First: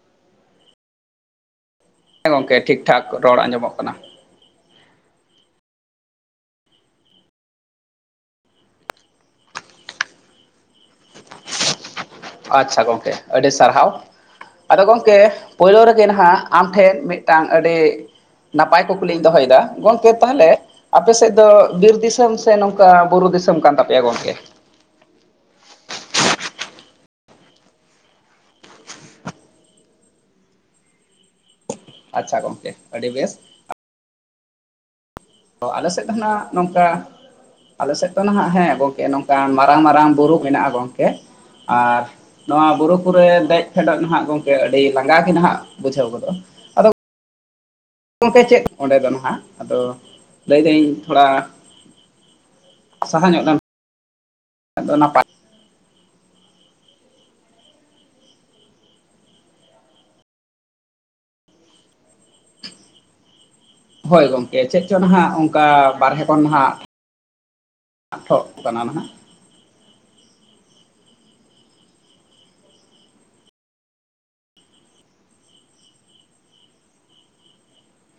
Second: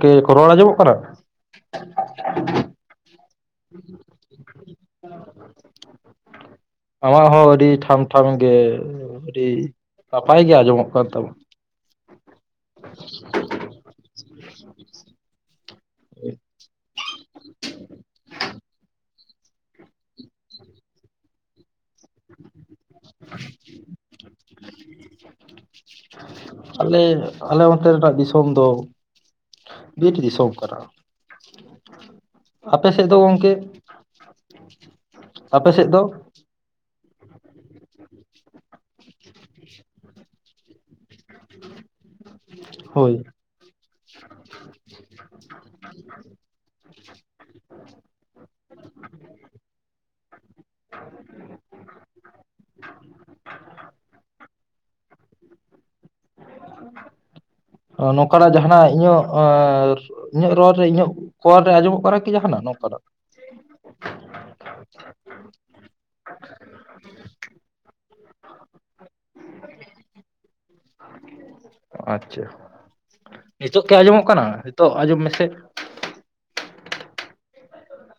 ᱠᱤ ᱠᱚ ᱨᱚᱲ ᱟᱸᱡᱚᱢᱚᱜ ᱠᱟᱱᱟ ᱦᱮᱸ ᱜᱚᱝᱠᱮ ᱴᱷᱤᱠ-ᱴᱷᱟᱠ ᱨᱚᱲ ᱟᱸᱡᱚᱢᱚᱜ ᱠᱟᱱᱟ ᱟᱢᱟᱜ ᱦᱚᱸ ᱟᱹᱰᱤ ᱴᱷᱟᱢ ᱴᱷᱟᱢ ᱜᱮ ᱟᱹᱰᱤ ᱱᱟᱯᱟᱭ ᱜᱮ ᱟᱸᱡᱚᱢᱚᱜ ᱠᱟᱱ ᱛᱟᱢᱟ ᱟᱪᱪᱷᱟ ᱜᱚᱝᱠᱮ ᱟᱹᱰᱤ ᱥᱟᱨᱦᱟᱣ ᱟᱫᱚ ᱜᱚᱝᱠᱮ ᱯᱳᱭᱞᱳ ᱨᱮᱜᱮ ᱱᱟᱜ ᱟᱢ ᱴᱷᱮᱱ ᱢᱤᱫᱴᱟᱝ ᱟᱹᱰᱤ ᱱᱟᱯᱟᱭ [inaudible] ᱠᱩᱠᱞᱤᱧ ᱫᱚᱦᱚᱭᱮᱫᱟ ᱜᱚᱝᱠᱮ ᱛᱟᱸᱦᱚᱞᱮ ᱟᱯᱮᱥᱮᱫ ᱫᱚ, ᱵᱤᱨ ᱫᱤᱥᱚᱢ ᱥᱮ ᱱᱚᱝᱠᱟ ᱵᱩᱨᱩ ᱫᱤᱥᱚᱢ ᱠᱟᱱ ᱛᱟᱯᱮᱭᱟ ᱜᱚᱝᱠᱮ, ᱟᱞᱮ ᱟᱞᱮ ᱚᱱᱛᱮ ᱨᱮᱱᱟᱜ ᱫᱤᱥᱚᱢ ᱫᱚ, ᱵᱤᱨ ᱫᱤᱥᱚᱢ ᱠᱟᱱᱟ ᱟᱪᱪᱷᱟ ᱜᱚᱝᱠᱮ ᱟᱯᱮ ᱥᱮᱫ ᱟᱹᱰᱤ ᱫᱚ ᱵᱮᱥ ᱜᱚᱢᱠᱮ [unintelligible] ᱛᱚ ᱟᱞᱮ ᱥᱮᱫ ᱦᱚᱱᱟᱜ ᱱᱚᱝᱠᱟ, ᱟᱞᱮ ᱥᱮᱫ ᱫᱚ ᱱᱟᱦᱟᱜ ᱦᱮᱸ ᱜᱚᱢᱠᱮ ᱱᱚᱝᱠᱟᱱ ᱢᱟᱨᱟᱝ ᱢᱟᱨᱟᱝ ᱵᱩᱨᱩ ᱢᱮᱱᱟᱜᱼᱟ ᱜᱚᱝᱠᱮ, ᱟᱨ ᱱᱚᱣᱟ ᱵᱩᱨᱩ ᱦᱳᱭ ᱠᱚᱨᱮ ᱫᱮᱡᱽ, ᱯᱷᱮᱰᱚᱜ ᱱᱟᱜ ᱜᱚᱝᱠᱮ ᱟᱹᱰᱤ ᱞᱟᱸᱜᱟ ᱜᱮ ᱱᱟᱦᱟᱜ ᱵᱩᱡᱷᱟᱹᱣ ᱜᱚᱫᱚᱜᱼᱟ᱾ ᱜᱚᱢᱠᱮ ᱪᱮᱫ ᱚᱸᱰᱮ ᱫᱚ ᱱᱟᱦᱟᱜ ᱟᱫᱚ ᱞᱟᱹᱭᱫᱟᱹᱧ ᱛᱷᱚᱲᱟ, ᱥᱟᱦᱟ ᱧᱚᱜ ᱞᱮᱱ ᱟᱫᱚ ᱱᱟᱯᱟᱭ, ᱱᱚᱝᱠᱟᱱᱟᱜ ᱡᱟᱸᱦᱟᱱᱟᱜ ᱤᱧᱟᱹᱜ, ᱤᱧᱟᱹᱜ ᱨᱚᱲ ᱨᱮ ᱤᱧᱟᱹᱜ ᱠᱚᱞ ᱨᱮ ᱟᱸᱡᱚᱢᱚᱜ ᱠᱟᱱᱟ ᱠᱤ ᱡᱟᱸᱦᱟᱱᱟᱜ ᱱᱚᱝᱠᱟᱱᱟᱜ, ᱦᱳᱭ ᱜᱚᱝᱠᱮ ᱪᱮᱫ ᱪᱚᱝ ᱱᱟᱦᱟᱜ ᱚᱱᱠᱟ ᱵᱟᱨᱦᱮ ᱠᱷᱚᱱ ᱦᱟᱜ, ᱟᱴᱷᱚᱜ ᱠᱟᱱᱟ ᱱᱟᱜ, ᱟᱪᱪᱷᱟ, ᱱᱤᱛᱚᱜ ᱠᱤ ᱟᱸᱡᱚᱢᱚᱜ ᱠᱟᱱᱟ, ᱱᱤᱛᱚᱜ ᱟᱸᱡᱚᱢ ᱢᱮᱥᱮ,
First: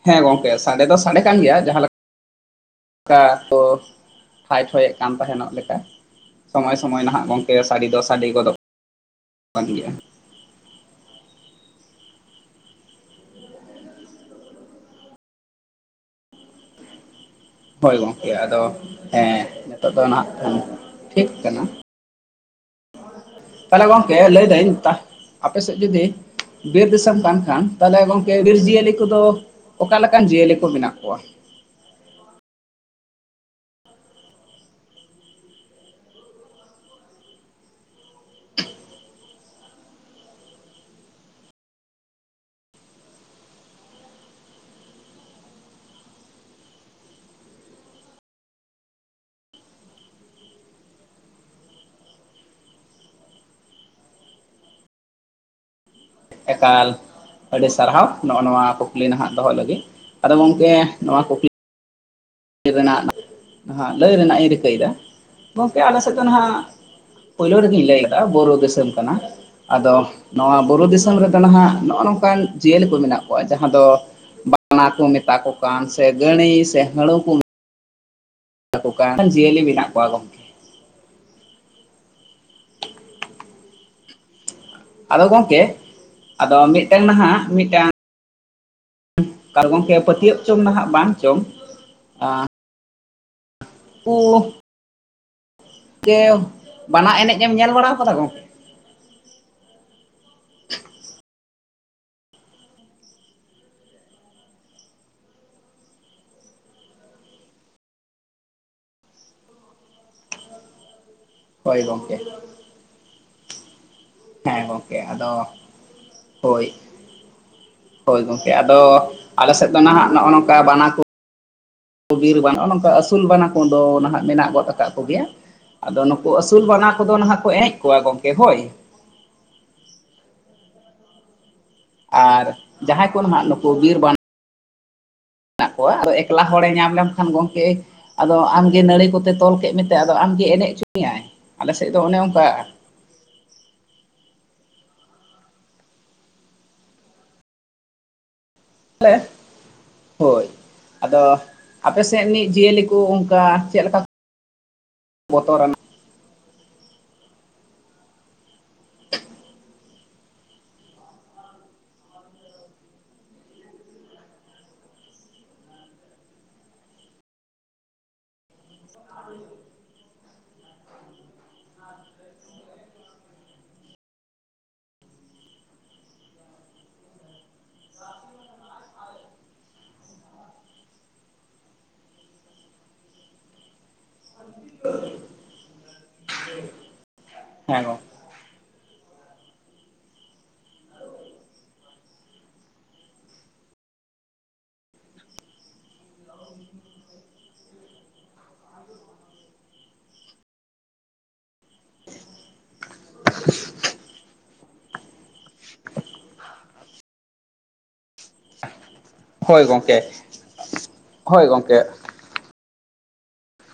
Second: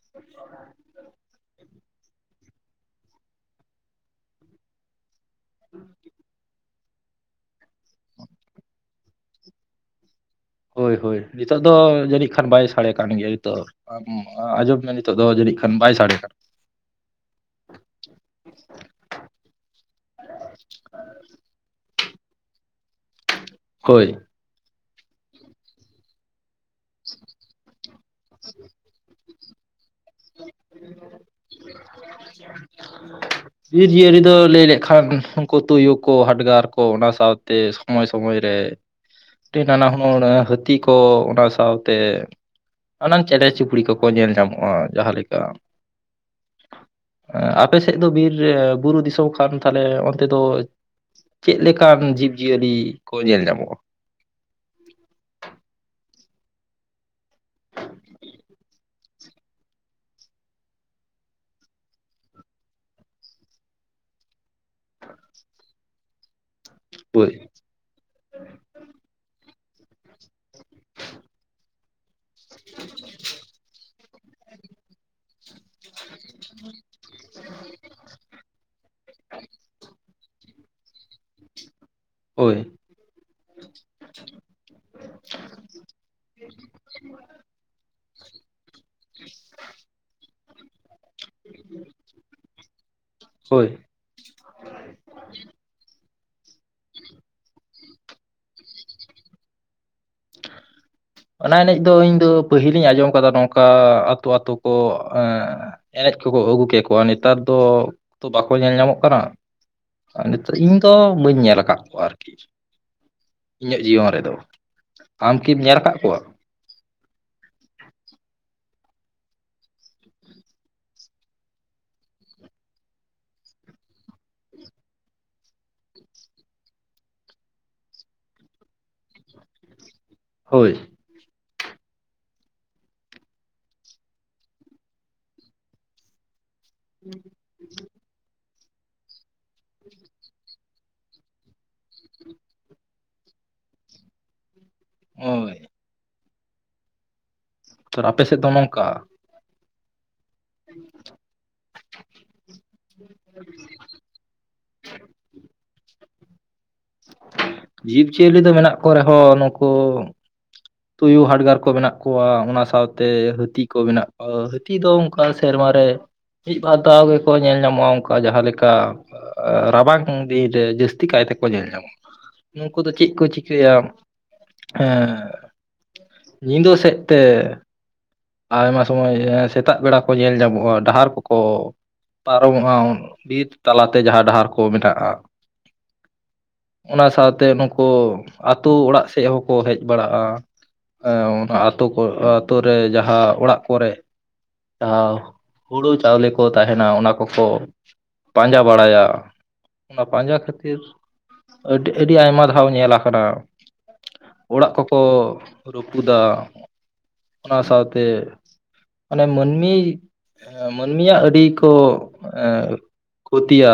ᱦᱮᱸ ᱜᱚᱝᱠᱮ ᱥᱟᱰᱮ ᱫᱚ ᱥᱟᱰᱮ ᱠᱟᱱ ᱜᱮᱭᱟ ᱡᱟᱸᱦᱟ ᱞᱮᱠᱟ, ᱚᱱᱠᱟ ᱠᱚ ᱯᱷᱟᱭ ᱯᱷᱚᱭᱮ ᱠᱟᱱ ᱛᱟᱸᱦᱮᱱᱚᱜ ᱞᱮᱠᱟ ᱥᱚᱢᱚᱭ ᱥᱚᱢᱚᱭ ᱱᱟᱦᱟᱜ ᱜᱚᱝᱠᱮ, ᱥᱟᱲᱮ ᱫᱚ ᱥᱟᱲᱮ ᱜᱚᱫᱚᱜ ᱠᱟᱱ ᱜᱮᱭᱟ, ᱦᱳᱭ ᱦᱳᱭ ᱱᱤᱛᱚᱜ ᱫᱚ ᱡᱟᱹᱱᱤᱡ ᱠᱷᱟᱱ ᱵᱟᱭ ᱥᱟᱰᱮ ᱠᱟᱱ ᱜᱮᱭᱟ ᱱᱤᱛᱚᱜ, ᱟᱢ ᱟᱸᱡᱚᱢ ᱢᱮ ᱱᱤᱛᱚᱜ ᱫᱚ ᱡᱟᱹᱱᱤᱡ ᱠᱷᱟᱱ ᱵᱟᱭ ᱥᱟᱰᱮ ᱠᱟᱱ᱾ ᱦᱳᱭ ᱜᱚᱝᱠᱮ ᱟᱫᱚ ᱦᱮᱸ ᱱᱤᱛᱚᱜ ᱫᱚ ᱱᱟᱦᱟᱜ ᱴᱷᱤᱠ ᱠᱟᱱᱟ᱾ ᱛᱟᱸᱦᱚᱞᱮ ᱦᱳᱭ ᱜᱚᱝᱠᱮ ᱞᱟᱹᱭᱫᱟᱹᱧ ᱟᱯᱮ ᱥᱮᱫ ᱡᱩᱫᱤ, ᱵᱤᱨ ᱫᱤᱥᱚᱢ ᱠᱟᱱ ᱠᱷᱟᱱ ᱛᱟᱸᱦᱞᱮ ᱜᱚᱝᱠᱮ ᱵᱤᱨ ᱡᱤᱭᱟᱹᱞᱤ ᱠᱚᱫᱚ, ᱚᱠᱟ ᱞᱮᱠᱟᱱ ᱡᱤᱭᱟᱹᱞᱤ ᱠᱚ ᱢᱮᱱᱟᱜ ᱠᱚᱣᱟ, [unintelligible] ᱵᱤᱨᱡᱤᱭᱟᱹᱞᱤ ᱫᱚ ᱞᱟᱹᱭ ᱞᱮᱠᱷᱟᱱ ᱩᱱᱠᱩ ᱛᱩᱭᱩ ᱠᱚ ᱦᱟᱰᱜᱟᱨ ᱠᱚ ᱚᱱᱟ ᱥᱟᱶᱛᱮ, ᱥᱚᱢᱚᱭ ᱥᱚᱢᱚᱭ ᱨᱮ ᱟᱹᱰᱤ ᱱᱟᱱᱟ ᱦᱩᱱᱟᱹᱨ ᱦᱟᱹᱛᱤ ᱠᱚ ᱚᱱᱟ ᱥᱟᱶᱛᱮ, ᱱᱟᱱᱟᱝ ᱪᱮᱬᱮ ᱪᱩᱯᱲᱤ ᱠᱚᱠᱚ ᱧᱮᱞ ᱧᱟᱢᱚᱜᱼᱟ ᱡᱟᱸᱦᱟ ᱞᱮᱠᱟ, ᱟᱯᱮ ᱥᱮᱫ ᱫᱚ ᱵᱤᱨ ᱵᱩᱨᱩ ᱫᱤᱥᱚᱢ ᱠᱷᱟᱱ ᱛᱟᱸᱦᱞᱮ ᱚᱱᱛᱮ ᱫᱚ, ᱪᱮᱫ ᱞᱮᱠᱟᱱ ᱡᱤᱵᱽ ᱡᱤᱭᱟᱹᱞᱤ ᱠᱚ ᱧᱮᱞ ᱧᱟᱢᱚᱜᱼᱟ ᱮᱠᱟᱞ ᱟᱹᱰᱤ ᱥᱟᱨᱦᱟᱣ ᱱᱚᱜᱼᱚᱭ ᱱᱚᱣᱟ ᱠᱩᱠᱞᱤ ᱱᱟᱦᱟᱜ ᱫᱚᱦᱚ ᱞᱟᱹᱜᱤᱫ ᱟᱫᱚ ᱜᱚᱝᱠᱮ ᱱᱚᱣᱟ ᱠᱩᱠᱞᱤ, ᱞᱟᱹᱭ ᱨᱮᱱᱟᱜ ᱞᱟᱹᱭ ᱨᱮᱱᱟᱜ ᱤᱧ ᱨᱤᱠᱟᱹᱭᱮᱫᱟ, ᱜᱚᱢᱠᱮ ᱟᱞᱮ ᱥᱮᱫ ᱫᱚ ᱱᱟᱦᱟᱜ, ᱦᱳᱭ ᱯᱳᱭᱞᱳ ᱨᱮᱜᱮᱧ ᱞᱟᱹᱭ ᱞᱮᱫᱟ ᱵᱩᱨᱩ ᱫᱤᱥᱚᱢ ᱠᱟᱱᱟ ᱟᱫᱚ ᱱᱚᱣᱟ ᱵᱩᱨᱩ ᱫᱤᱥᱚᱢ ᱨᱮᱫᱚ ᱱᱟᱦᱟᱜ ᱱᱚᱜᱼᱚᱭ ᱱᱚᱝᱠᱟ, ᱚᱱᱠᱟᱱ ᱡᱤᱭᱟᱹᱞᱤ ᱠᱚ ᱢᱮᱱᱟᱜ ᱠᱚᱣᱟ ᱡᱟᱸᱦᱟ ᱫᱚ ᱵᱟᱱᱟ ᱠᱚ ᱢᱮᱛᱟ ᱠᱚ, ᱥᱮ ᱜᱟᱹᱲᱤ ᱥᱮ ᱦᱟᱹᱲᱩ ᱠᱚ ᱢᱮᱛᱟ ᱠᱚ ᱠᱟᱱ ᱚᱱᱠᱟᱱ ᱡᱤᱭᱟᱹᱞᱤ ᱢᱮᱱᱟᱜ ᱠᱚᱣᱟ ᱜᱚᱢᱠᱮ, ᱦᱳᱭ ᱟᱫᱚ ᱜᱚᱢᱠᱮ ᱟᱫᱚ ᱢᱤᱫᱴᱟᱱ ᱱᱟᱦᱟᱜ ᱢᱤᱫᱴᱟᱱ, ᱟᱨ ᱜᱚᱢᱠᱮ ᱯᱟᱹᱛᱭᱟᱹᱵ ᱪᱚᱝ ᱱᱟᱦᱟᱜ ᱵᱟᱝ ᱪᱚᱝ, ᱦᱳᱭ ᱳᱸᱻ [inaudible] ᱵᱟᱱᱟ ᱮᱱᱮᱡ ᱮᱢ ᱧᱮᱞ ᱵᱟᱲᱟ ᱟᱠᱟᱫᱟ ᱜᱚᱢᱠᱮ, [inaudible] ᱚᱱᱟ ᱮᱱᱮᱡ ᱫᱚ ᱤᱧ ᱫᱚ ᱯᱟᱹᱦᱤᱞᱤᱧ ᱟᱸᱡᱚᱢ ᱠᱟᱫᱟ ᱱᱚᱝᱠᱟ ᱟᱹᱛᱩ ᱟᱹᱛᱩ ᱠᱚ, ᱮᱱᱮᱡ ᱠᱚᱠᱚ ᱟᱹᱜᱩ ᱠᱮᱠᱚᱣᱟ ᱱᱮᱛᱟᱨ ᱫᱚ ᱛᱚ ᱵᱟᱠᱚ ᱧᱮᱞ ᱧᱟᱢᱚᱜ ᱠᱟᱱᱟ᱾ ᱤᱧ ᱫᱚ ᱵᱟᱹᱧ ᱧᱮᱞ ᱟᱠᱟᱫ ᱦᱳᱭ ᱠᱚᱣᱟ ᱜᱚᱝᱠᱮ ᱟᱨᱠᱤ ᱤᱧᱟᱹᱜ ᱡᱤᱭᱚᱱ ᱨᱮᱫᱚ, ᱦᱮᱸ ᱜᱚᱢᱠᱮ ᱟᱢᱠᱤᱢ ᱧᱮᱞ ᱟᱠᱟᱫ ᱠᱚᱣᱟ ᱦᱳᱭ ᱦᱳᱭ ᱜᱚᱢᱠᱮ ᱟᱫᱚ ᱟᱞᱮ ᱥᱮᱫ ᱫᱚ ᱱᱟᱦᱟᱜ ᱱᱚᱜᱼᱚ ᱱᱚᱝᱠᱟ ᱵᱟᱱᱟ ᱠᱚ ᱵᱤᱨ ᱵᱟᱱ ᱱᱚ ᱱᱚᱝᱠᱟ ᱟᱹᱥᱩᱞ ᱵᱟᱱᱟ ᱠᱚᱫᱚ ᱱᱟᱦᱟᱜ ᱢᱮᱱᱟᱜ ᱜᱚᱫ ᱟᱠᱟᱫ ᱠᱚᱜᱮᱭᱟ ᱟᱫᱚ ᱱᱩᱠᱩ ᱟᱹᱥᱩᱞ ᱵᱟᱱᱟ ᱠᱚᱫᱚ ᱱᱟᱦᱟᱜ ᱠᱚ ᱮᱱᱮᱡ ᱠᱚᱣᱟ ᱜᱚᱝᱠᱮ ᱦᱳᱭ ᱦᱳᱭ ᱟᱨ ᱡᱟᱦᱟᱸᱭ ᱠᱚ ᱦᱟᱸᱜ ᱱᱩᱠᱩ ᱵᱤᱨ ᱵᱟᱱᱟ ᱢᱮᱱᱟᱜ ᱠᱚᱣᱟ ᱟᱫᱚ ᱮᱠᱞᱟ ᱦᱚᱲᱮ ᱧᱟᱢ ᱞᱮᱢᱠᱷᱟᱱ ᱜᱚᱝᱠᱮ ᱟᱫᱚ ᱟᱢᱜᱮ ᱱᱟᱹᱲᱤ ᱠᱚᱛᱮ ᱛᱚᱞ ᱠᱮᱫ ᱢᱮᱛᱮ ᱟᱫᱚ ᱟᱢᱜᱮ ᱮᱱᱮᱡ ᱦᱚᱪᱚ ᱢᱮᱭᱟᱭ ᱟᱞᱮᱥᱮᱫ ᱫᱚ ᱚᱱᱮ ᱚᱱᱠᱟ, ᱦᱳᱭ ᱟᱯᱮ ᱥᱮᱫ ᱫᱚ ᱱᱚᱝᱠᱟ ᱦᱳᱭ ᱟᱫᱚ ᱟᱯᱮ ᱥᱮᱫ ᱨᱮᱱᱤᱡ ᱡᱤᱭᱟᱹᱞᱤ ᱠᱚ ᱚᱱᱠᱟ ᱪᱮᱫᱞᱮᱠᱟ ᱵᱚᱛᱚᱨᱟ ᱱᱟᱜ ᱡᱤᱵᱽ ᱡᱤᱭᱟᱹᱞᱤ ᱫᱚ ᱢᱮᱱᱟᱜ ᱠᱚ ᱨᱮᱦᱚᱸ ᱱᱩᱠᱩ ᱛᱩᱭᱩ ᱦᱟᱰᱜᱟᱨ ᱠᱚ ᱢᱮᱱᱟᱜ ᱠᱚᱣᱟ ᱚᱱᱟ ᱥᱟᱶᱛᱮ ᱦᱟᱹᱛᱤ ᱠᱚ ᱢᱮᱱᱟᱜ ᱠᱚᱣᱟ ᱦᱟᱹᱛᱤ ᱫᱚ ᱚᱱᱠᱟ ᱥᱮᱨᱢᱟ ᱨᱮ ᱢᱤᱫ ᱵᱟᱨ ᱫᱷᱟᱣ ᱜᱮᱠᱚ ᱧᱮᱞ ᱧᱟᱢᱚᱜᱼᱟ ᱚᱱᱠᱟ ᱡᱟᱦᱟᱸ ᱞᱮᱠᱟ ᱨᱟᱵᱟᱝ ᱫᱤᱱ ᱨᱮ ᱡᱟᱹᱥᱛᱤ ᱠᱟᱭ ᱛᱮᱠᱚ ᱧᱮᱞ ᱧᱟᱢᱚᱜ ᱟ ᱱᱩᱠᱩ ᱫᱚ ᱪᱮᱫ ᱠᱚ ᱪᱤᱠᱟᱹᱭᱟ ᱮᱸ ᱧᱤᱫᱟᱹ ᱥᱮᱫ ᱛᱮ ᱟᱭᱢᱟ ᱥᱚᱢᱚᱭ ᱥᱮᱛᱟᱜ ᱵᱮᱲᱟ ᱠᱚ ᱧᱮᱞ ᱧᱟᱢᱚᱜᱼᱟ ᱰᱟᱦᱟᱨ ᱠᱚᱠᱚ ᱯᱟᱨᱚᱢᱚᱜᱼᱟ ᱵᱤᱨ ᱛᱟᱞᱟᱛᱮ ᱡᱟᱦᱟᱸ ᱰᱟᱦᱟᱨ ᱠᱚ ᱢᱮᱱᱟᱜᱼᱟ ᱚᱱᱟ ᱥᱟᱶᱛᱮ ᱦᱮᱸ ᱱᱩᱠᱩ ᱜᱚᱝᱠᱮ ᱟᱛᱳ ᱚᱲᱟᱜ ᱥᱮᱫ ᱦᱚᱸᱠᱚ ᱦᱮᱡ ᱵᱟᱲᱟᱜᱼᱟ ᱦᱮᱸ ᱚᱱᱟ ᱟᱹᱛᱳ ᱠᱚ ᱟᱛᱳ ᱨᱮ ᱡᱟᱦᱟᱸ ᱚᱲᱟᱜ ᱠᱚᱨᱮ [unintelligible] ᱦᱩᱲᱩ ᱪᱟᱣᱞᱮ ᱠᱚ ᱛᱟᱦᱮᱱᱟ ᱚᱱᱟ ᱠᱚᱠᱚ ᱯᱟᱸᱡᱟ ᱵᱟᱲᱟᱭᱟ ᱚᱱᱟ ᱯᱟᱸᱡᱟ ᱠᱷᱟᱹᱛᱤᱨ ᱟᱹᱰᱤ ᱟᱹᱰᱤ ᱟᱭᱢᱟ ᱫᱷᱟᱣ ᱧᱮᱞ ᱟᱠᱟᱱᱟ ᱚᱲᱟᱜ ᱠᱚᱠᱚ ᱨᱩᱯᱩᱫᱟ ᱚᱱᱟ ᱥᱟᱶᱛᱮ ᱢᱟᱱᱮ ᱦᱳᱭ ᱢᱟᱹᱱᱢᱤ ᱜᱚᱝᱠᱮ ᱢᱟᱹᱱᱢᱤᱭᱟᱜ ᱟᱹᱰᱤ ᱦᱳᱭ ᱠᱚ ᱜᱚᱢᱠᱮ ᱠᱷᱚᱛᱤᱭᱟ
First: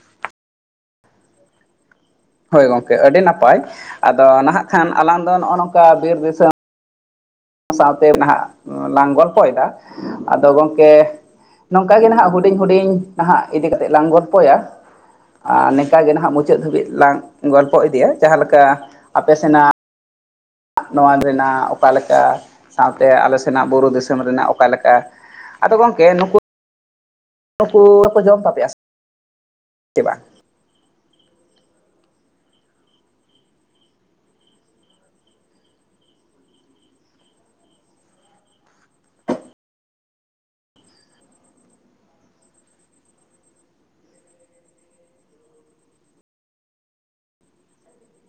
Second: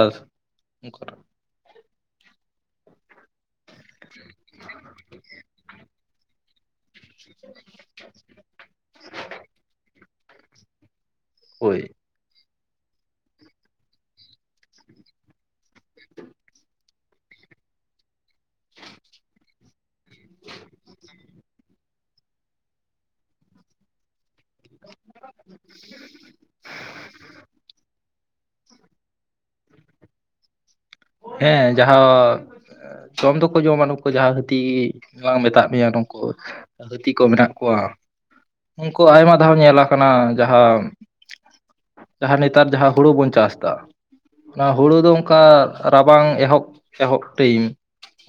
ᱦᱳᱭ ᱜᱚᱝᱠᱮ ᱟᱹᱰᱤ ᱱᱟᱯᱟᱭ ᱟᱫᱚ ᱱᱟᱦᱟᱜ ᱠᱷᱟᱱ ᱟᱞᱟᱝ ᱫᱚ ᱱᱚᱜᱼᱚ ᱱᱚᱝᱠᱟ ᱵᱤᱨ ᱫᱤᱥᱚᱢ ᱥᱟᱶᱛᱮ ᱱᱟᱦᱟᱜ ᱞᱟᱝ ᱜᱚᱞᱯᱷᱚᱭᱮᱫᱟ ᱟᱫᱚ ᱜᱚᱢᱠᱮ ᱦᱳᱭ ᱱᱚᱝᱠᱟ ᱜᱮ ᱱᱟᱦᱟᱜ ᱦᱩᱰᱤᱧ ᱦᱩᱰᱤᱧ ᱱᱟᱦᱟᱜ ᱤᱫᱤ ᱠᱟᱛᱮ ᱞᱟᱝ ᱜᱚᱞᱯᱚᱭᱟ ᱟᱨ ᱱᱤᱝᱠᱟᱜ ᱜᱮ ᱱᱟᱦᱟᱜ ᱢᱩᱪᱟᱹᱫ ᱫᱷᱟᱹᱵᱤᱡ ᱞᱟᱝ ᱜᱚᱞᱯᱚ ᱤᱫᱤᱭᱟ ᱡᱟᱦᱟᱸ ᱞᱮᱠᱟ ᱟᱯᱮ ᱥᱮᱱᱟᱜ [inaudible] ᱱᱚᱣᱟ ᱨᱮᱱᱟᱜ ᱚᱠᱟᱞᱮᱠᱟ ᱥᱟᱶᱛᱮ ᱟᱞᱮ ᱥᱮᱱᱟᱜ ᱵᱩᱨᱩ ᱫᱤᱥᱚᱢ ᱨᱮᱱᱟᱜ ᱚᱠᱟ ᱚᱠᱟ ᱞᱮᱠᱟ ᱟᱫᱚ ᱜᱚᱢᱠᱮ ᱱᱩᱠᱩ ᱱᱩᱠᱩᱠᱚ ᱡᱚᱢ ᱛᱟᱯᱮᱭᱟ ᱥᱮ ᱵᱟᱝ ᱦᱮᱸ ᱡᱟᱦᱟᱸ ᱡᱚᱢ ᱫᱚᱠᱚ ᱡᱚᱢᱟ ᱱᱩᱠᱩ ᱡᱟᱦᱟᱸ ᱦᱟᱹᱛᱤ ᱵᱟᱝ ᱢᱮᱛᱟᱫ ᱢᱮᱭᱟ ᱱᱩᱠᱩ ᱦᱟᱹᱛᱤ ᱠᱚ ᱢᱮᱱᱟᱜ ᱠᱚᱣᱟ ᱩᱱᱠᱩ ᱟᱭᱢᱟ ᱫᱷᱟᱣ ᱧᱮᱞ ᱟᱠᱟᱱᱟ ᱡᱟᱦᱟᱸ ᱡᱟᱦᱟᱸ ᱱᱮᱛᱟᱨ ᱡᱟᱦᱟᱸ ᱦᱩᱲᱩ ᱵᱚᱱ ᱪᱟᱥ ᱮᱫᱟ ᱚᱱᱟ ᱦᱩᱲᱩ ᱫᱚ ᱚᱱᱠᱟ ᱨᱟᱵᱟᱝ ᱮᱦᱚᱵ ᱮᱦᱚᱵ ᱴᱟᱭᱤᱢ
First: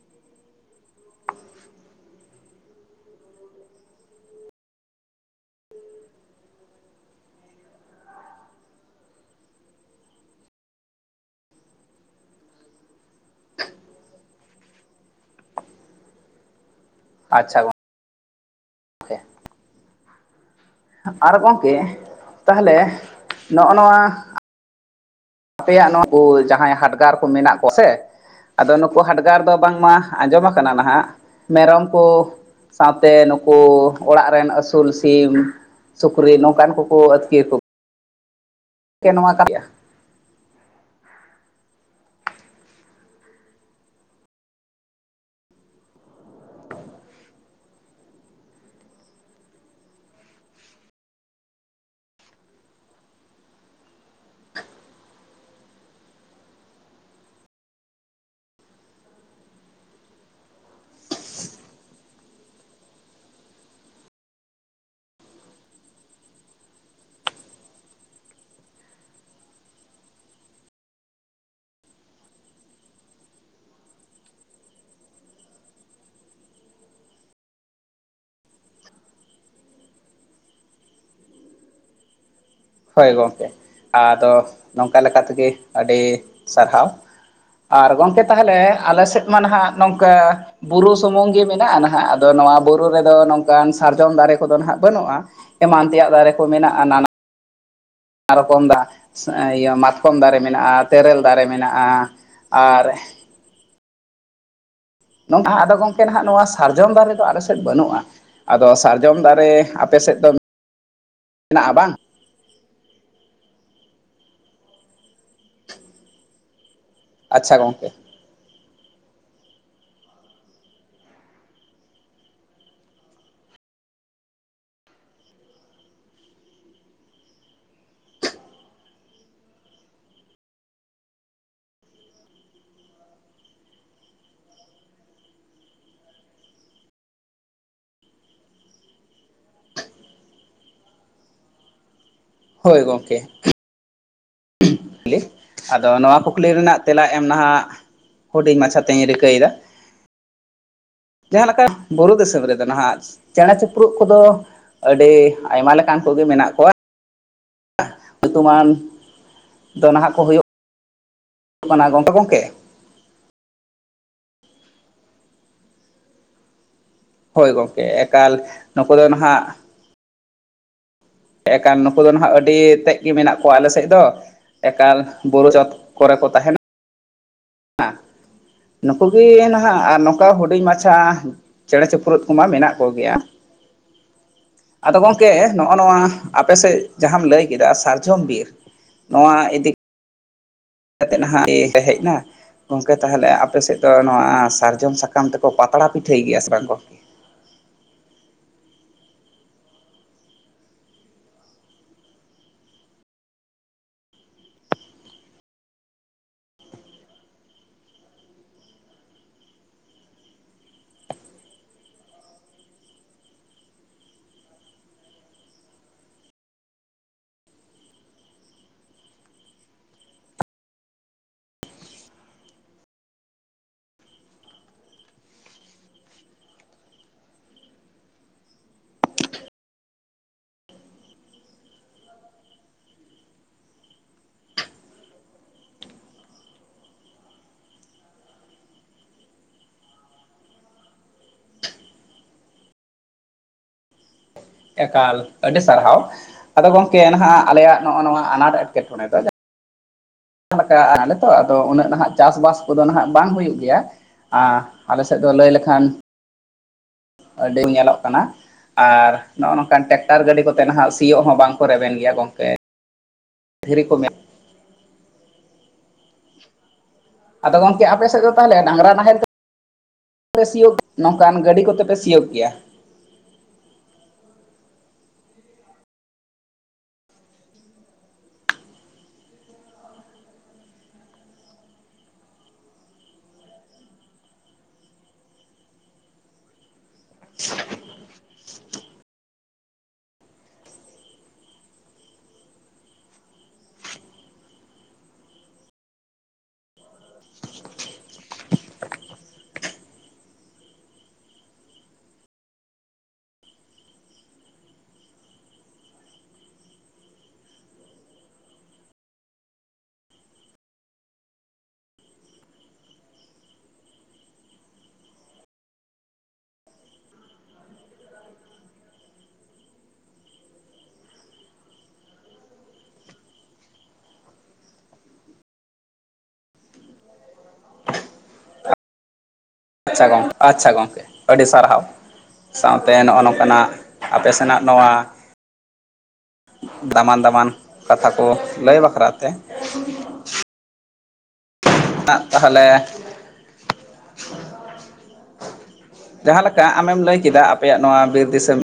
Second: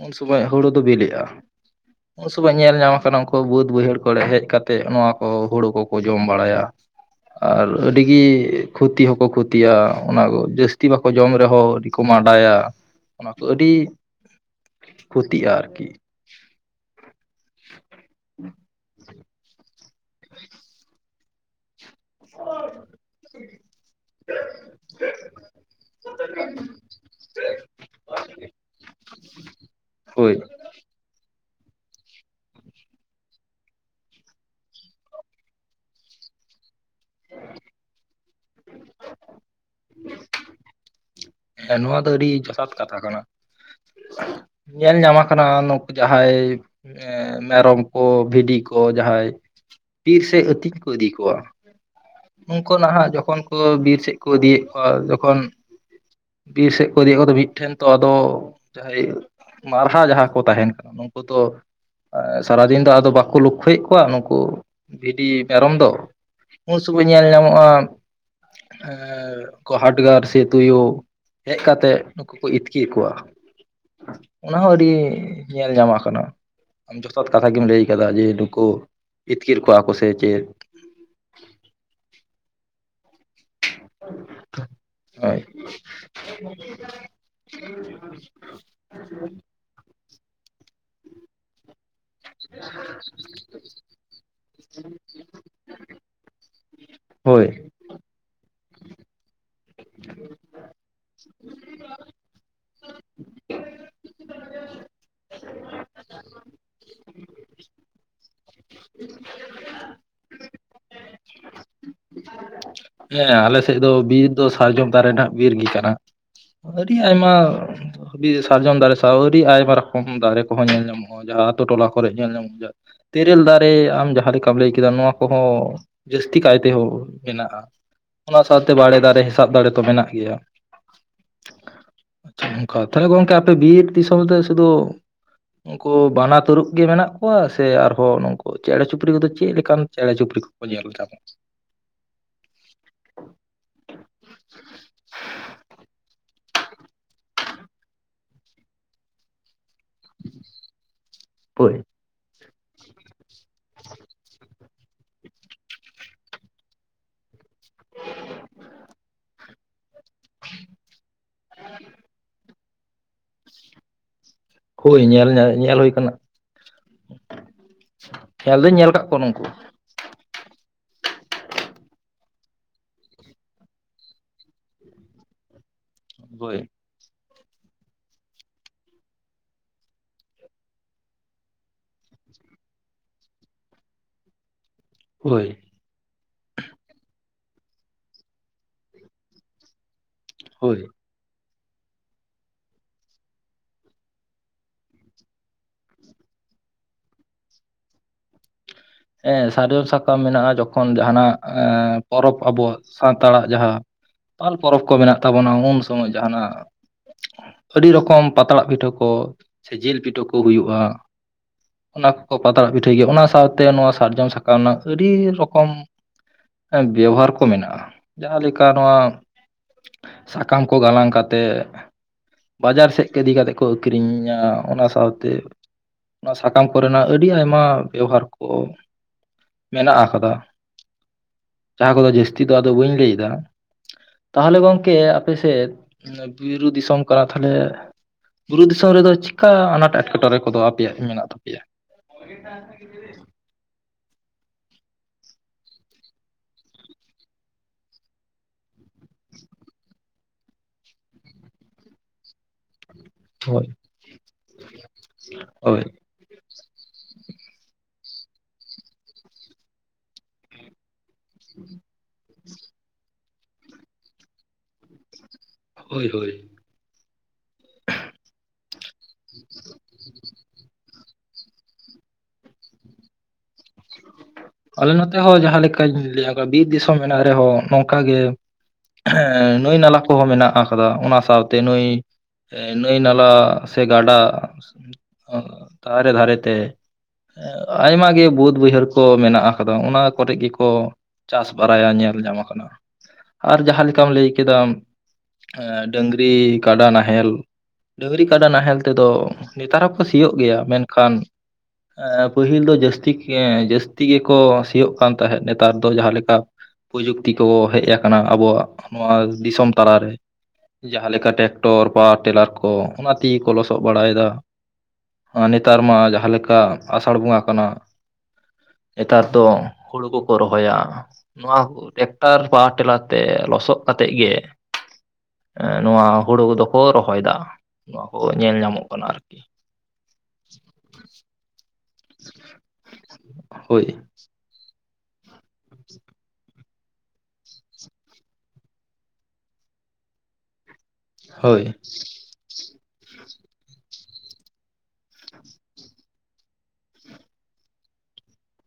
ᱩᱱ ᱥᱚᱢᱚᱭ ᱦᱩᱲᱩ ᱫᱚ ᱵᱤᱞᱤᱜᱼᱟ᱾ ᱩᱱ ᱥᱚᱢᱚᱭ ᱧᱮᱞ ᱧᱟᱢ ᱟᱠᱟᱱᱟ ᱩᱱᱠᱩ ᱵᱟᱹᱫᱽ ᱵᱟᱹᱭᱦᱟᱹᱲ ᱠᱚᱨᱮ ᱦᱮᱡ ᱠᱟᱛᱮᱫ ᱱᱚᱣᱟ ᱠᱚ ᱦᱩᱲᱩ ᱠᱚᱠᱚ ᱡᱚᱢ ᱵᱟᱲᱟᱭᱟ᱾ ᱟᱨ ᱟᱹᱰᱤᱜᱮ ᱠᱷᱚᱛᱤ ᱦᱚᱸᱠᱚ ᱠᱷᱚᱛᱤᱭᱟ ᱚᱱᱟ ᱠᱚ ᱡᱟᱹᱥᱛᱤ ᱵᱟᱠᱚ ᱡᱚᱢ ᱨᱮᱦᱚᱸ ᱟᱹᱰᱤ ᱠᱚ ᱢᱟ ᱭᱟ ᱚᱱᱟ ᱠᱚ ᱟᱹᱰᱤ ᱠᱷᱚᱛᱤᱜᱼᱟ ᱟᱨᱠᱤ ᱟᱪᱪᱷᱟ ᱜᱚ ᱟᱨ ᱜᱚᱝᱠᱮ ᱛᱟᱦᱚᱞᱮ ᱱᱚᱜᱼᱚ ᱱᱚᱣᱟ ᱦ [unintelligible] ᱟᱯᱮᱭᱟᱜ ᱱᱩᱠᱩ ᱡᱟᱦᱟᱸᱭ ᱦᱟᱰᱜᱟᱨ ᱠᱚ ᱢᱮᱱᱟᱜ ᱠᱚ ᱥᱮ ᱟᱫᱚ ᱱᱩᱠᱩ ᱦᱟᱰᱜᱟᱨ ᱫᱚ ᱵᱟᱝᱢᱟ ᱦᱳᱭ ᱟᱸᱡᱚᱢ ᱠᱟᱱᱟ ᱱᱟᱦᱟᱜ ᱢᱮᱨᱚᱢ ᱠᱚ ᱥᱟᱶᱛᱮ ᱱᱩᱠᱩ ᱚᱲᱟᱜ ᱨᱮᱱ ᱟᱹᱥᱩᱞ ᱥᱤᱢ ᱾ ᱥᱩᱠᱨᱤ ᱱᱚᱝᱠᱟᱱ ᱠᱚᱠᱚ ᱟᱹᱛᱠᱤᱨ ᱠᱚ ᱾ [unintelligible] [unintelligible] ᱦᱮᱸ ᱱᱚᱣᱟ ᱫᱚ ᱟᱹᱰᱤ ᱡᱚᱛᱷᱟᱛ ᱠᱟᱛᱷᱟ ᱠᱟᱱᱟ ᱾ ᱧᱮᱞ ᱧᱟᱢᱟ ᱠᱟᱱᱟ ᱱᱩᱠᱩ ᱡᱟᱦᱟᱸᱭ ᱢᱮᱨᱚᱢ ᱠᱚ ᱵᱷᱤᱰᱤ ᱠᱚ ᱡᱟᱸᱦᱟᱸᱭ ᱵᱤᱨ ᱥᱮᱡ ᱟᱹᱛᱤᱧ ᱠᱚ ᱤᱫᱤ ᱠᱚᱣᱟ ᱾ ᱩᱱᱠᱩ ᱱᱟᱦᱟᱜ ᱡᱚᱠᱷᱚᱱ ᱠᱚ ᱵᱤᱨ ᱥᱮᱫ ᱠᱚ ᱤᱫᱤᱭᱮᱫ ᱠᱚᱣᱟ ᱡᱚᱠᱷᱚᱱ ᱵᱤᱨ ᱥᱮᱫ ᱠᱚ ᱤᱫᱤᱭ ᱠᱚ ᱢᱤᱫᱴᱷᱮᱱ ᱛᱚ ᱟᱫᱚ ᱡᱟᱦᱟᱸᱭ ᱢᱟᱨᱦᱟ ᱡᱟᱸᱦᱟ ᱠᱚ ᱛᱟᱦᱮᱱ ᱠᱟᱱᱟ ᱱᱩᱠᱩ ᱫᱚ ᱥᱟᱨᱟᱫᱤᱱ ᱫᱚ ᱟᱫᱚ ᱵᱟᱠᱚ ᱞᱚᱠᱷᱚᱭᱮᱫ ᱠᱚᱣᱟ ᱱᱩᱠᱩ ᱵᱷᱤᱰᱤ ᱢᱮᱨᱚᱢ ᱫᱚ ᱾ ᱩᱱ ᱥᱚᱢᱚᱭ ᱧᱮᱞ ᱧᱟᱢᱚᱜᱼᱟ, ᱠᱚ ᱦᱟᱰᱜᱟᱨ ᱥᱮ ᱛᱩᱭᱩ ᱦᱮᱡ ᱠᱟᱛᱮᱜ ᱱᱠᱩ ᱠᱚ, ᱤᱛᱠᱤᱨ ᱠᱚᱣᱟ ᱾ ᱚᱱᱟ ᱦᱚᱸ ᱟᱹᱰᱤ ᱧᱮᱞ ᱧᱟᱢᱚ ᱠᱟᱱᱟ ᱾ ᱟᱢ ᱡᱚᱛᱷᱟᱛ ᱠᱟᱛᱷᱟ ᱜᱮᱢ ᱞᱟᱹᱭ ᱠᱟᱫᱟ ᱾ ᱡᱮ ᱱᱩᱠᱩ ᱤᱛᱠᱤᱨ ᱠᱚᱣᱟ ᱠᱚ ᱥᱮ ᱪᱮᱫ, ᱦᱳᱭ ᱜᱚᱢᱠᱮ ᱟᱫᱚ, ᱱᱚᱝᱠᱟ ᱞᱮᱠᱟ ᱦᱳᱭ ᱛᱮᱜᱮ ᱟᱹᱰᱤ ᱥᱟᱨᱦᱟᱣ ᱾ ᱟᱨ ᱜᱚᱢᱠᱮ ᱛᱟᱦᱟᱞᱮ ᱟᱞᱮ ᱥᱮᱫ ᱢᱟ ᱱᱟᱦᱟᱜ ᱱᱚᱝᱠᱟ ᱵᱩᱨᱩ ᱥᱩᱢᱩᱝ ᱜᱮ ᱢᱮᱱᱟᱜᱼᱟ ᱾ ᱱᱟᱦᱟᱜ ᱟᱫᱚ ᱱᱚᱣᱟ ᱵᱩᱨᱩ ᱨᱮᱫᱚ, ᱱᱚᱝᱠᱟᱱ ᱥᱟᱨᱡᱚᱢ ᱫᱟᱨᱮ ᱠᱚᱫᱚ ᱱᱟᱦᱟᱜ ᱵᱟᱹᱱᱩᱜᱼᱟ ᱾ ᱮᱢᱟᱱ ᱛᱮᱭᱟᱜ ᱫᱟᱨᱮ ᱠᱚ ᱢᱮᱱᱟᱜᱼᱟ ᱱᱟᱱᱟ ᱦᱳᱭ ᱟᱭᱢᱟ ᱨᱚᱠᱚᱢ ᱫᱟᱜ, ᱤᱭᱟᱹ ᱢᱟᱛᱠᱚᱢ ᱫᱟᱨᱮ ᱢᱮᱱᱟᱜᱼᱟ ᱛᱮᱨᱮᱞ ᱫᱟᱨᱮ ᱢᱮᱱᱟᱜᱼᱟ ᱟᱨ [inaudible] ᱱᱚᱝ ᱟᱫᱚ ᱜᱚᱢᱠᱮ ᱦᱟᱜ ᱱᱚᱣᱟ ᱥᱟᱨᱡᱚᱢ ᱫᱟᱨᱮ ᱫᱚ ᱟᱞᱮ ᱥᱮᱫ ᱵᱟᱹᱱᱩᱜᱼᱟ ᱾ ᱟᱫᱚ ᱥᱟᱨᱡᱚᱢ ᱫᱟᱨᱮ ᱟᱯᱮ ᱥᱮᱫ ᱫᱚ ᱢᱮᱱᱟᱜᱼᱟ ᱵᱟᱝ? ᱦᱮᱸ ᱟᱞᱮ ᱥᱮᱫ ᱫᱚ, ᱵᱤᱨ ᱫᱚ ᱥᱟᱨᱡᱚᱢ ᱫᱟᱨᱮ ᱨᱮᱱᱟᱜ ᱵᱤᱨ ᱜᱮ ᱠᱟᱱᱟ ᱾ ᱟᱹᱰᱤ ᱟᱭᱢᱟ ᱟᱪᱪᱷᱟ ᱜᱚᱝᱠᱮ ᱥᱟᱨᱡᱚᱢ ᱫᱟᱨᱮ ᱥᱟᱶ ᱟᱹᱰᱤ ᱟᱭᱢᱟ ᱨᱚᱠᱚᱢ ᱫᱟᱨᱮ ᱠᱚᱦᱚᱸ ᱧᱮᱞ ᱧᱟᱢᱚᱜᱼᱟ ᱾ ᱡᱟᱦᱟᱸ ᱟᱛᱳ ᱴᱚᱞᱟ ᱠᱚᱨᱮ ᱧᱮᱞ ᱧᱟᱢᱚᱜᱼᱟ ᱾ ᱛᱮᱨᱮᱞ ᱫᱟᱨᱮ ᱟᱢ ᱡᱟᱦᱟᱸ ᱞᱮᱠᱟᱢ ᱞᱟᱹᱭ ᱠᱮᱫᱟ ᱱᱚᱣᱟ ᱠᱚᱦᱚᱸ ᱡᱟᱹᱥᱛᱤ ᱠᱟᱭᱛᱮ ᱢᱮᱱᱟᱜᱼᱟ, ᱚᱱᱟ ᱥᱟᱶᱛᱮ ᱵᱟᱲᱮ ᱫᱟᱨᱮ, ᱥᱟᱵ ᱫᱟᱲᱮ ᱫᱚ ᱢᱮᱱᱟᱜ ᱜᱮᱭᱟ ᱾ [unintelligible] ᱛᱷᱟᱨᱮ ᱜᱚᱝᱠᱮ ᱟᱯᱮ ᱵᱤᱨᱫᱤᱥᱚᱢ ᱫᱚ ᱥᱩᱫᱩ, ᱩᱱᱠᱩ ᱵᱟᱱᱟᱨ ᱛᱟᱹᱨᱩᱵ ᱜᱮ ᱢᱮᱱᱟᱜ ᱠᱚᱣᱟ, ᱥᱮ ᱟᱨᱦᱚᱸ ᱱᱩᱠᱩ ᱪᱮᱬᱮ ᱪᱩᱯᱲᱤ ᱠᱚᱫᱚ ᱪᱮᱫᱞ ᱞᱮᱠᱟᱱ ᱪᱮᱬᱮ ᱪᱩᱯᱲᱤ ᱠᱚ? ᱧᱮᱞ [unintelligible] ᱦᱳᱭ ᱜᱚᱢᱠᱮ ᱟᱫᱚ ᱱᱚᱣᱟ ᱠᱩᱠᱞᱤ ᱨᱮᱱᱟᱜ ᱛᱮᱞᱟ ᱮᱢ, ᱱᱟᱦᱟᱜ ᱦᱩᱰᱤᱧ ᱢᱟᱪᱷᱟ ᱛᱮᱧ ᱨᱤᱠᱟᱹᱭᱫᱟ ᱾ ᱡᱟᱸᱦᱟ ᱞᱮᱠᱟ ᱦᱳᱭ ᱵᱩᱨᱩ ᱫᱤᱥᱚᱢ ᱨᱮᱫᱚ, ᱱᱟᱦᱟᱜ ᱪᱮᱬᱮ ᱪᱤᱯᱨᱩᱫ ᱠᱚᱫᱚ ᱟᱹᱰᱤ ᱟᱭᱢᱟ ᱞᱮᱠᱟᱱ ᱠᱚᱜᱮ ᱢᱮᱱᱟᱜ ᱠᱚᱣᱟ ᱾ ᱧᱩᱛᱩᱢᱟᱱ ᱫᱚ ᱱᱟᱦᱟᱜ ᱠᱚ ᱦᱩᱭᱩᱜ ᱠᱟᱱᱟ, ᱜᱚᱢᱠᱮ ᱜᱚᱢᱠᱮ ᱦᱳᱭ ᱧᱮᱞ ᱧᱮᱞ ᱦᱩᱭ ᱠᱟᱱᱟ ᱾ ᱦᱳᱭ ᱜᱚᱝᱠᱮ ᱮᱠᱟᱞ ᱧᱮᱞ ᱫᱚᱧ ᱧᱮᱞ ᱱᱩᱠᱩ ᱫᱚ ᱠᱟᱜ ᱠᱚᱣᱟ ᱱᱟᱦᱟᱜ ᱱᱩᱝᱠᱩ ᱮᱠᱟᱞ ᱱᱩᱠᱩ ᱫᱚ ᱱᱟᱦᱟᱜ ᱟᱹᱰᱤ ᱛᱮᱫ ᱜᱮ ᱢᱮᱱᱟᱜ ᱠᱚᱣᱟ ᱾ ᱟᱞᱮ ᱥᱮᱫ ᱫᱚ ᱮᱠᱟᱞ ᱵᱩᱨᱩ ᱪᱚᱴ ᱠᱚᱨᱮ ᱠᱚ ᱛᱟᱦᱮᱱᱟ ᱦᱳᱭ ᱱᱩᱠᱩ ᱜᱮ ᱱᱟᱦᱟᱜ, ᱟᱨ ᱱᱚᱝᱠᱟ ᱦᱩᱰᱤᱧ ᱢᱟᱪᱷᱟ ᱪᱮᱬᱮ ᱪᱤᱯᱨᱩᱫ ᱠᱚᱢᱟ ᱢᱮᱱᱟᱜ ᱠᱚᱜᱮᱭᱟ ᱾ ᱟᱫᱚ ᱜᱚᱢᱠᱮ ᱦᱳᱭ ᱱᱚᱜᱼᱚ ᱱᱚᱣᱟ, ᱟᱯᱮᱥᱮᱫ ᱡᱟᱦᱟᱸᱢ ᱞᱟᱹᱭ ᱠᱮᱫᱟ ᱥᱟᱨᱡᱚᱢ ᱵᱤᱨ ᱱᱚᱣᱟ ᱤᱫᱤ ᱦᱳᱭ ᱠᱟᱛᱮᱫ [unintelligible] ᱦᱮᱡ ᱱᱟ ᱜᱚᱝᱠᱮ ᱛᱟᱦᱟᱞᱮ ᱟᱯᱮᱥᱮᱜ ᱫᱚ ᱱᱚᱣᱟ ᱥᱟᱨᱡᱚᱢ ᱥᱟᱠᱟᱢ ᱛᱮᱠᱚ ᱯᱟᱛᱲᱟ ᱯᱤᱴᱷᱟᱹᱭ ᱜᱤᱭᱟ ᱥᱮ ᱵᱟᱝ ᱜᱚᱝᱠᱮ? ᱮᱸ ᱥᱟᱨᱚᱢ ᱥᱟᱠᱟᱢ ᱢᱮᱱᱟᱜᱼᱟ ᱡᱚᱠᱷᱚᱱ ᱡᱟᱦᱟᱱᱟᱜ ᱮ ᱯᱚᱨᱚᱵᱽ ᱟᱵᱚᱣᱟᱜ ᱥᱟᱱᱛᱟᱲᱟᱜ ᱡᱟᱦᱟᱸ ᱯᱟᱞ ᱯᱚᱨᱚᱵᱽ ᱠᱚ ᱢᱮᱱᱟᱜ ᱛᱟᱵᱚᱱᱟ ᱩᱱ ᱥᱳᱢᱳᱭ ᱡᱟᱦᱟᱱᱟᱜ ᱟᱹᱰᱤ ᱨᱚᱠᱚᱢ ᱯᱟᱛᱲᱟᱜ ᱯᱤᱴᱷᱟᱹ ᱠᱚ ᱥᱮ ᱡᱤᱞ ᱯᱤᱴᱷᱟᱹ ᱠᱚ ᱦᱩᱭᱩᱜᱼᱟ ᱾ ᱚᱱᱟ ᱠᱚᱠᱚ ᱯᱟᱛᱲᱟ ᱯᱤᱴᱷᱟᱹᱭ ᱜᱮᱭᱟ ᱚᱱᱟ ᱥᱟᱶᱛᱮ ᱱᱚᱣᱟ ᱥᱟᱨᱡᱚᱢ ᱥᱟᱠᱟᱢ ᱨᱮᱱᱟᱜ ᱟᱹᱰᱤ ᱨᱚᱠᱚᱢ ᱵᱮᱣᱦᱟᱨ ᱠᱚ ᱢᱮᱱᱟᱜᱼᱟ, ᱡᱟᱦᱟᱸ ᱞᱮᱠᱟ ᱱᱚᱣᱟ ᱥᱟᱠᱟᱢ ᱠᱚ ᱜᱟᱞᱟᱝ ᱠᱟᱛᱮᱜ ᱵᱟᱡᱟᱨ ᱥᱮᱜ ᱤᱫᱤ ᱠᱟᱛᱮᱜ ᱠᱚ ᱟᱹᱠᱷᱨᱤᱧᱟ ᱚᱱᱟ ᱥᱟᱶᱛᱮ ᱚᱱᱟ ᱥᱟᱠᱟᱢ ᱠᱚᱨᱮᱱᱟᱜ ᱟᱹᱰᱤ ᱟᱭᱢᱟ ᱵᱮᱣᱦᱟᱨ ᱠᱚ ᱠᱚ ᱢᱮᱱᱟᱜ ᱟᱠᱟᱫᱟ ᱾ ᱡᱟᱸᱦᱟ ᱠᱚᱫᱚ ᱡᱟᱹᱥᱛᱤ ᱫᱚ, ᱟᱫᱚ ᱵᱟᱹᱧ ᱞᱟᱹᱭᱫᱟ ᱾ ᱛᱟᱦᱚᱞᱮ ᱜᱚᱝᱠᱮ ᱟᱯᱮ ᱥᱮᱫ [unintelligible] ᱵᱩᱨᱩ ᱫᱤᱥᱚᱢ ᱠᱟᱱᱟ ᱛᱟᱦᱚᱞᱮ ᱵᱩᱨᱩ ᱫᱤᱥᱚᱢ ᱨᱮᱫᱚ ᱪᱮᱠᱟ ᱟᱱᱟᱴ ᱮᱴᱠᱮᱴᱚᱬᱮ ᱠᱚᱫᱚ ᱟᱯᱮᱭᱟᱜ ᱢᱮᱱᱟᱜ ᱛᱟᱯᱮᱭᱟ? [inaudible] ᱮᱠᱟᱞ ᱟᱹᱰᱤ ᱥᱟᱨᱦᱟᱣ ᱟᱫᱚ ᱜᱚᱝᱠᱮ ᱱᱟᱦᱟᱜ ᱟᱞᱮᱭᱟᱜ ᱱᱚᱜᱼᱚ ᱱᱚᱣᱟ ᱟᱱᱟᱴ ᱮᱴᱠᱮᱴᱚᱬᱮ ᱫᱚ ᱡᱟ ᱡᱟᱦᱟᱸ ᱞᱮᱠᱟ ᱟᱞᱮ ᱛᱚ ᱟᱫᱚ ᱩᱱᱟᱹᱜ ᱱᱟᱦᱟᱜ ᱪᱟᱥᱵᱟᱥ ᱠᱚᱫᱚ ᱱᱟᱦᱟᱜ ᱵᱟᱝ ᱦᱩᱭᱩᱜ ᱦᱳᱭ ᱜᱮᱭᱟ ᱟ ᱟᱞᱮᱥᱮᱫ ᱫᱚ ᱞᱟᱹᱭ ᱦᱳᱭ ᱞᱮᱠᱷᱟᱱ ᱟᱹᱰᱤᱢ ᱧᱮᱞᱚᱜ ᱠᱟᱱᱟ ᱟᱨ ᱱᱚᱜᱼᱚ ᱱᱚᱝᱠᱟᱱ ᱴᱮᱠ ᱴᱟᱨ ᱜᱟᱹᱰᱤ ᱠᱚᱛᱮ ᱱᱟᱦᱟᱜ ᱥᱤᱭᱚᱜ ᱦᱚᱸ ᱵᱟᱝ ᱠᱚ ᱨᱮᱵᱮᱱ ᱜᱮᱭᱟ ᱜᱚᱝᱠᱮ ᱫᱷᱤᱨᱤ ᱠᱚ ᱢᱮ ᱦᱳᱭ ᱦᱳᱭ ᱾ ᱟᱫᱚ ᱜᱚᱝᱠᱮ ᱟᱯᱮ ᱥᱮᱫ ᱫᱚ ᱛᱟᱦᱟᱞᱮ ᱰᱟᱝᱨᱟ ᱱᱟᱦᱮᱞ ᱛᱮ ᱯᱮ ᱥᱤᱭᱳᱜ ᱱᱚᱝᱠᱟᱱ ᱜᱟᱹᱰᱤ ᱠᱚᱛᱮ ᱯᱮ ᱥᱤᱭᱳᱜ ᱜᱮᱭᱟ? ᱟᱞᱮ ᱱᱚᱛᱮ ᱦᱚᱸ ᱡᱟᱦᱟᱸ ᱞᱮᱠᱟᱧ ᱞᱟᱹᱭᱟ ᱟᱠᱟ ᱵᱤᱨ ᱫᱤᱥᱚᱢ ᱢᱮᱱᱟᱜ ᱨᱮᱦᱚᱸ ᱱᱚᱝᱠᱟ ᱜᱮ [unintelligible] ᱱᱟᱹᱭ ᱱᱟᱞᱟ ᱠᱚᱦᱚᱸ ᱢᱮᱱᱟᱜ ᱟᱠᱟᱫᱟ ᱚᱱᱟ ᱥᱟᱶᱛᱮ ᱱᱟᱹᱭ ᱱᱟᱹᱭ ᱱᱟᱞᱟ ᱥᱮ ᱜᱟᱰᱟ [unintelligible] ᱫᱷᱟᱨᱮ ᱫᱷᱟᱨᱮ ᱛᱮ ᱾ ᱟᱭᱢᱟ ᱜᱮ ᱵᱳᱫᱽ ᱵᱟᱹᱭᱦᱟᱹᱲ ᱠᱚ ᱢᱮᱱᱟᱜ ᱟᱠᱟᱫᱟ ᱚᱱᱟ ᱠᱚᱨᱮ ᱜᱮᱠᱚ ᱪᱟᱥ ᱵᱟᱨᱟᱭᱟ ᱧᱮᱞ ᱧᱟᱢ ᱟᱠᱟᱱᱟ ᱾ ᱟᱨ ᱡᱟᱦᱟᱸ ᱞᱮᱠᱟᱢ ᱞᱟᱹᱭ ᱠᱮᱫᱟ ᱮ ᱰᱟᱹᱝᱨᱤ, ᱠᱟᱰᱟ ᱱᱟᱦᱮᱞ ᱰᱟᱹᱝᱨᱤ, ᱠᱟᱰᱟ ᱱᱟᱦᱮᱞ ᱛᱮᱫᱚ ᱱᱮᱛᱟᱨ ᱦᱚᱸ ᱠᱚ ᱥᱤᱭᱳᱜ ᱜᱤᱭᱟ ᱢᱮᱱᱠᱷᱟᱱ ᱮ ᱯᱟᱹᱦᱤᱞ ᱫᱚ ᱡᱟᱹᱥᱛᱤ ᱠᱮ ᱡᱟᱹᱥ ᱛᱤ ᱜᱮᱠᱚ ᱥᱤᱭᱚᱜ ᱠᱟᱱ ᱛᱟᱦᱮᱸᱜ ᱱᱮᱛᱟᱨ ᱫᱚ ᱡᱟᱦᱟᱸ ᱞᱮᱠᱟ ᱯᱚᱡᱩᱠᱛᱤ ᱠᱚ ᱦᱮᱡ ᱟᱠᱟᱱᱟ ᱟᱵᱚᱣᱟᱜ ᱱᱚᱣᱟ ᱫᱤᱥᱚᱢ ᱛᱟᱞᱟᱨᱮ ᱡᱟᱦᱟᱸ ᱞᱮᱠᱟ ᱴᱮᱠᱴᱚᱨ, ᱯᱟᱣᱟᱨ ᱴᱮᱞᱟᱨ ᱠᱚ ᱚᱱᱟ ᱛᱮᱜᱮ ᱠᱚ ᱞᱚᱥᱚᱜ ᱵᱟᱲᱟᱭ ᱫᱟ ᱾ ᱟ ᱱᱮᱛᱟᱨ ᱢᱟ ᱡᱟᱦᱟᱸ ᱞᱮᱠᱟ ᱟᱥᱟᱲ ᱵᱚᱸᱜᱟ ᱠᱟᱱᱟ, ᱱᱮᱛᱟᱨ ᱫᱚ ᱦᱳᱲᱳ ᱠᱚᱠᱚ ᱨᱚᱦᱚᱭᱟ ᱾ ᱱᱚᱣᱟ ᱴᱮᱠᱴᱟᱨ ᱯᱟᱣᱟᱨ ᱴᱮᱞᱟᱨ ᱛᱮ ᱞᱚᱥᱚᱜ ᱠᱟᱛᱮᱜ ᱜᱮ ᱱᱚᱣᱟ ᱦᱳᱲᱳ ᱠᱚ ᱫᱚᱠᱚ ᱨᱚᱦᱚᱭ ᱫᱟ ᱱᱚᱣᱟ ᱠᱚ ᱧᱮᱞ ᱧᱟᱢᱚᱜ ᱠᱟᱱᱟ ᱟᱨᱠᱤ ᱾ ᱟᱪᱪᱷᱟ ᱜᱚᱝᱠᱮ ᱟᱪᱪᱷᱟ ᱜᱚᱢᱠᱮ ᱟᱹᱰᱤ ᱥᱟᱨᱦᱟᱣ ᱥᱟᱶᱛᱮ ᱱᱚᱜᱼᱚ ᱱᱚᱝᱠᱟᱱᱟᱜ ᱦᱳᱭ ᱟᱯᱮ ᱥᱮᱱᱟᱜ ᱱᱚᱣᱟ ᱫᱟᱢᱟᱱ ᱫᱟᱢᱟᱱ ᱠᱟᱛᱷᱟ ᱠᱚ ᱞᱟᱹᱭ ᱵᱟᱠᱷᱨᱟ ᱛᱮ ᱾ [unintelligible] ᱦᱳᱭ ᱟᱜ ᱛᱟᱦᱟᱞᱮ ᱡᱟᱦᱟᱸ ᱞᱮᱠᱟ ᱟᱢᱮᱢ ᱞᱟᱹᱭ ᱠᱮᱫᱟ ᱟᱯᱮᱭᱟᱜ ᱱᱚᱣᱟ ᱵᱤᱨ ᱫᱤᱥᱟᱹᱢ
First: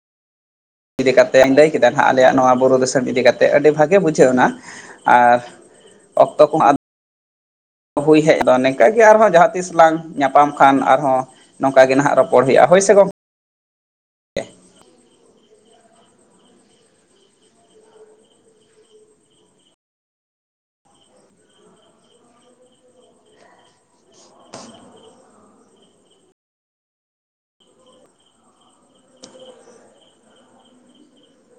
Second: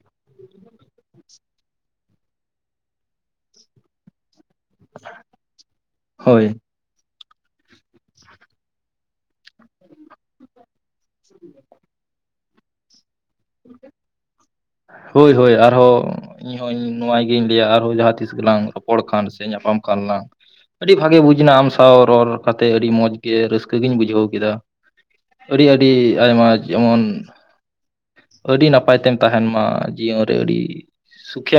ᱤᱫᱤ ᱠᱟᱛᱮᱜ ᱤᱧ ᱞᱟᱹᱭ ᱠᱮᱫᱟ ᱱᱟᱦᱟᱜ ᱟᱞᱮᱭᱟᱜ ᱱᱚᱣᱟ ᱵᱩᱨᱩ ᱫᱤᱥᱟᱹᱢ ᱤᱫᱤ ᱠᱟᱛᱮᱜ ᱟᱹᱰᱤ ᱵᱷᱟᱜᱮ ᱵᱩᱡᱷᱟᱹᱣ ᱱᱟ ᱾ ᱟᱨ ᱚᱠᱛᱚ ᱦᱳᱭ ᱠᱚᱦᱚ ᱟᱫ ᱦᱳᱭ ᱦᱮᱜ ᱫᱚ ᱱᱮᱝᱠᱟᱜ ᱜᱮ ᱟᱨᱦᱚᱸ ᱡᱟᱦᱟᱸ ᱛᱤᱥ ᱞᱟᱝ ᱧᱟᱯᱟᱢ ᱠᱷᱟᱱ ᱟᱨᱦᱚᱸ ᱱᱚᱝᱠᱟ ᱜᱮ ᱱᱟᱦᱟᱜ ᱨᱚᱯ ᱯᱚᱲ ᱦᱳᱭᱳᱜᱼᱟ ᱦᱳᱭ ᱥᱮ ᱜᱚᱝ [unintelligible] ᱦᱳᱭ ᱦᱳᱭ ᱟᱨᱦᱚᱸ ᱤᱧ ᱦᱚ ᱤᱧ ᱱᱚᱣᱟ ᱜᱤᱧ ᱞᱟᱹᱭᱟ ᱟᱨᱦᱚᱸ ᱡᱟᱦᱟᱸ ᱛᱤᱥ ᱜᱮᱞᱟᱝ ᱨᱚᱯᱚᱲ ᱠᱷᱟᱱ ᱥᱮ ᱧᱟᱯᱟᱢ ᱠᱷᱟᱱ ᱞᱟᱝ ᱟᱹᱰᱤ ᱵᱷᱟᱜᱮ ᱵᱩᱡᱽ ᱱᱟ ᱟᱢ ᱥᱟᱶ ᱨᱚᱲ ᱠᱟᱛᱮᱜ ᱟᱹᱰᱤ ᱢᱚᱸᱡᱽ ᱜᱮ ᱨᱟᱹᱥᱠᱟᱹᱜᱮᱧ ᱵᱩᱡᱷᱟᱹᱣ ᱠᱮᱫᱟ ᱾ ᱟᱹᱰᱤ ᱟᱹᱰᱤ ᱟᱭᱢᱟ ᱡᱮᱢᱚᱱ ᱟᱹᱰᱤ ᱱᱟᱯᱟᱭ ᱛᱮᱢ ᱛᱟᱦᱮᱱ ᱢᱟ ᱡᱤᱭᱚᱱ ᱨᱮ ᱟᱹᱰᱤ ᱥᱩᱠᱷᱮᱢ